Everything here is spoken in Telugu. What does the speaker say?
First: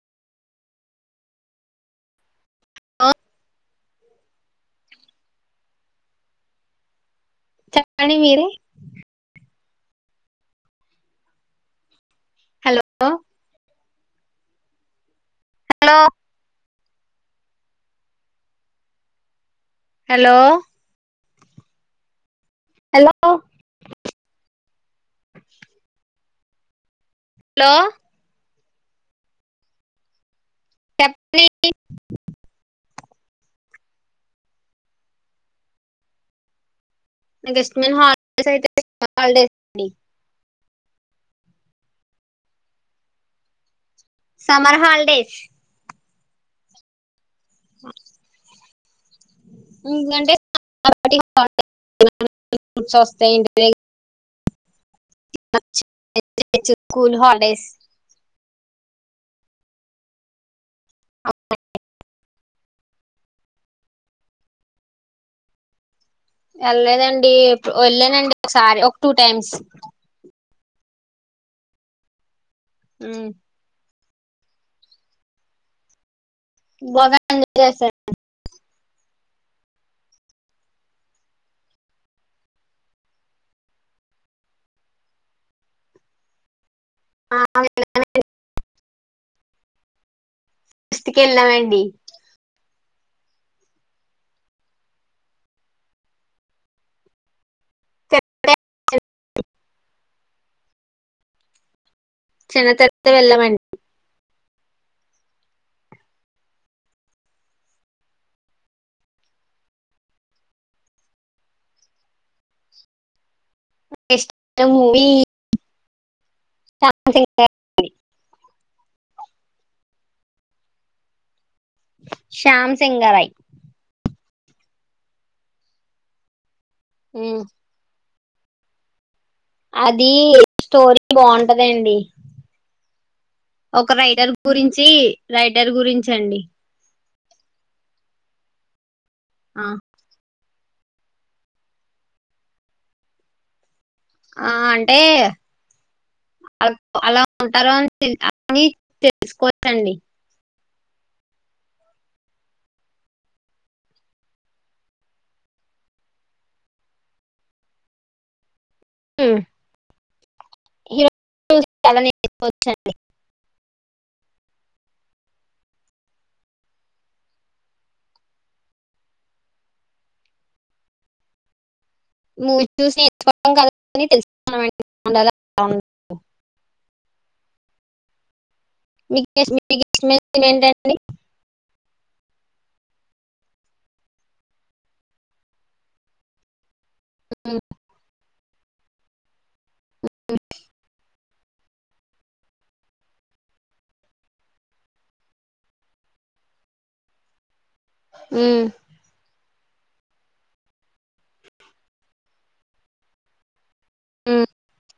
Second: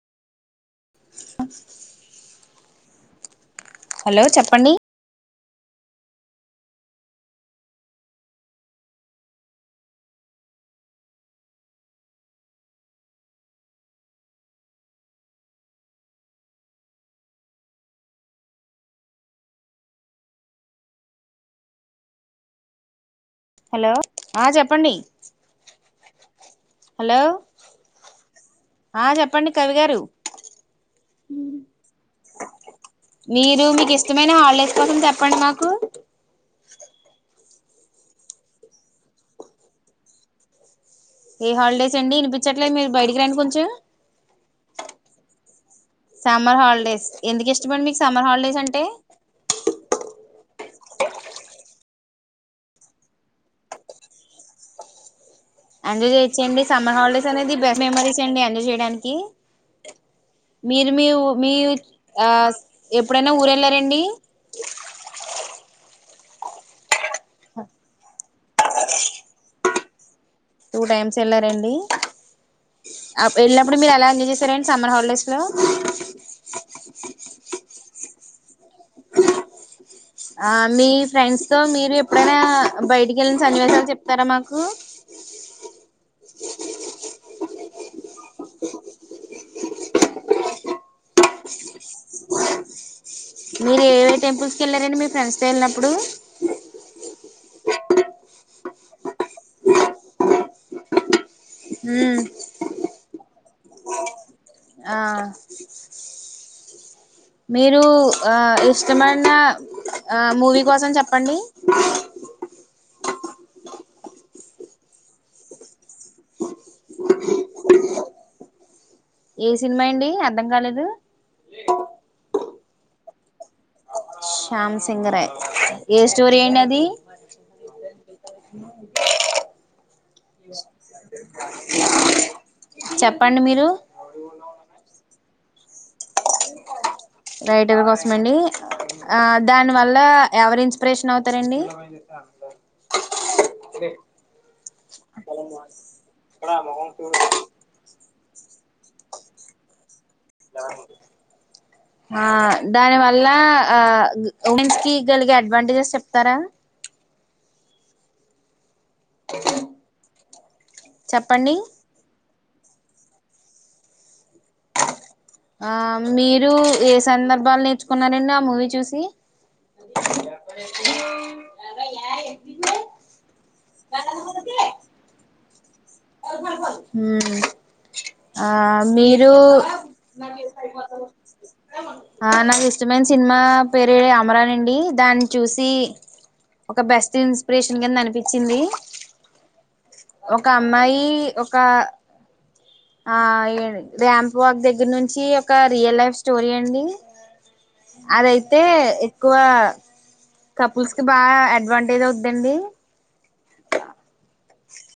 స ఓ హలో చెప్పండి చెప్పండి మీరే hello hello hello hello hello ఆ చెప్పండి హలో హలో ఆ చెప్పండి కవి గారు చెప్ లీ మీరు మీకు ఇష్టమైన హాలిడేస్ కోసం చెప్పండి మాకు మీకు ఇష్టమైన హాలిడేస్ అయితే హాలిడేస్ ఏ హాలిడేస్ అండి వినిపించట్లేదు మీరు బయటికి రండి కొంచెం సమర్ హాలిడేస్ సమ్మర్ హాలిడేస్ ఎందుకు ఇష్టమండి సమ్మర్ హాలిడేస్ అంటే [unintelligible] ఇంటి అండి తెచ్చేయండి సమ్మర్ హాలిడేస్ అనేది బెస్ట్ మెమరీస్ అండి అన్నీ చేయడానికి మీరు మీ ఊ మీర్ ఆ ఎప్పుడైనా ఊరెళ్ళారండి. ఎళ్లేదండిఎప్పుడ్ వెళ్ళానండి ఒకసారి ఒక టూ టైమ్స్. టూ టైమ్స్ వెళ్ళారండి అప్ ఎలప్పుడు మీరు అలా ఏం చేసారండి సమ్మర్ హాలిడేస్ లో బోగ [unintelligible] చేస్తాడు. ఆ మీ ఫ్రెండ్స్ తో మీరు ఎప్పుడైనా బయటికి వెళ్ళిన సన్నివేశాలు చెప్తారా మాకు ఆకి ఎ వడి [unintelligible] మీరు ఏ ఏ టెంపుల్స్ కి వెళ్ళారండి మీ ఫ్రెండ్స్ తో వెళ్ళినప్పుడు ఉమ్ తిన్న తర్వాత వెళ్లమండి. ఆ మీరు ఆ ఇష్టమైన అ మూవీ కోసం చెప్పండి. ఇష్ట మూవీ చెప్ [unintelligible] ఏ సినిమా యండి అర్థం కాలేదు. శ్యామ్ సింగరై శ్యామ్ సింగరై ఏ స్టోరీ అండి అది ఉమ్ [inaudible] అదీ స్టోరీ బాగుంటదండి చెప్పండి మీరు ఒక రైటర్ గురించి రైటర్ గురించండి రైటర్ కోసం అండి ఆ దాని వల్ల ఎవరించి ఇంప్రేషన్ అవుతారండి ఆ అంటే అలా ఉంటారు అని అవి తెలుసుకోచ్చండి ఆ దాని వల్ల ఆ ఉమెన్స్ కి గలిగే అడ్వాంటేజెస్ చెప్తారా? ఉ చెప్పండి [unintelligible] వచ్చండి ఆ మీరు ఏ సందర్భాలు నేర్చుకున్నారండి ఆ మూవీ చూసి మూవి చూసి ఏం అర్థంకాలేదని తెలుసుకున్నాం [unintelligible] అందాగ అవున్ సాల్ సాల్స్ సాల్ ఉమ్మ్ మీకే మీకు ఇష్టమైనది ఏంటండీ ఆ నాకు ఇష్టమైన సినిమా పేరే అమరాన్ అండి దాన్ని చూసి ఒక బెస్ట్ ఉమ్. ఇస్పిేషన్ గన్ అనిపి చ్చింది అమ్మాయి ఒక ఆ ర్యాంప్ వాక్ దగ్గర నుంచి ఒక రియల్ లైఫ్ స్టోరీ అండి అదైతే ఉమ్. ఎక్కువ కపుల్స్ కి బాగా అడ్వాంటేజ్వుద్దండి ఉమ్. ఆ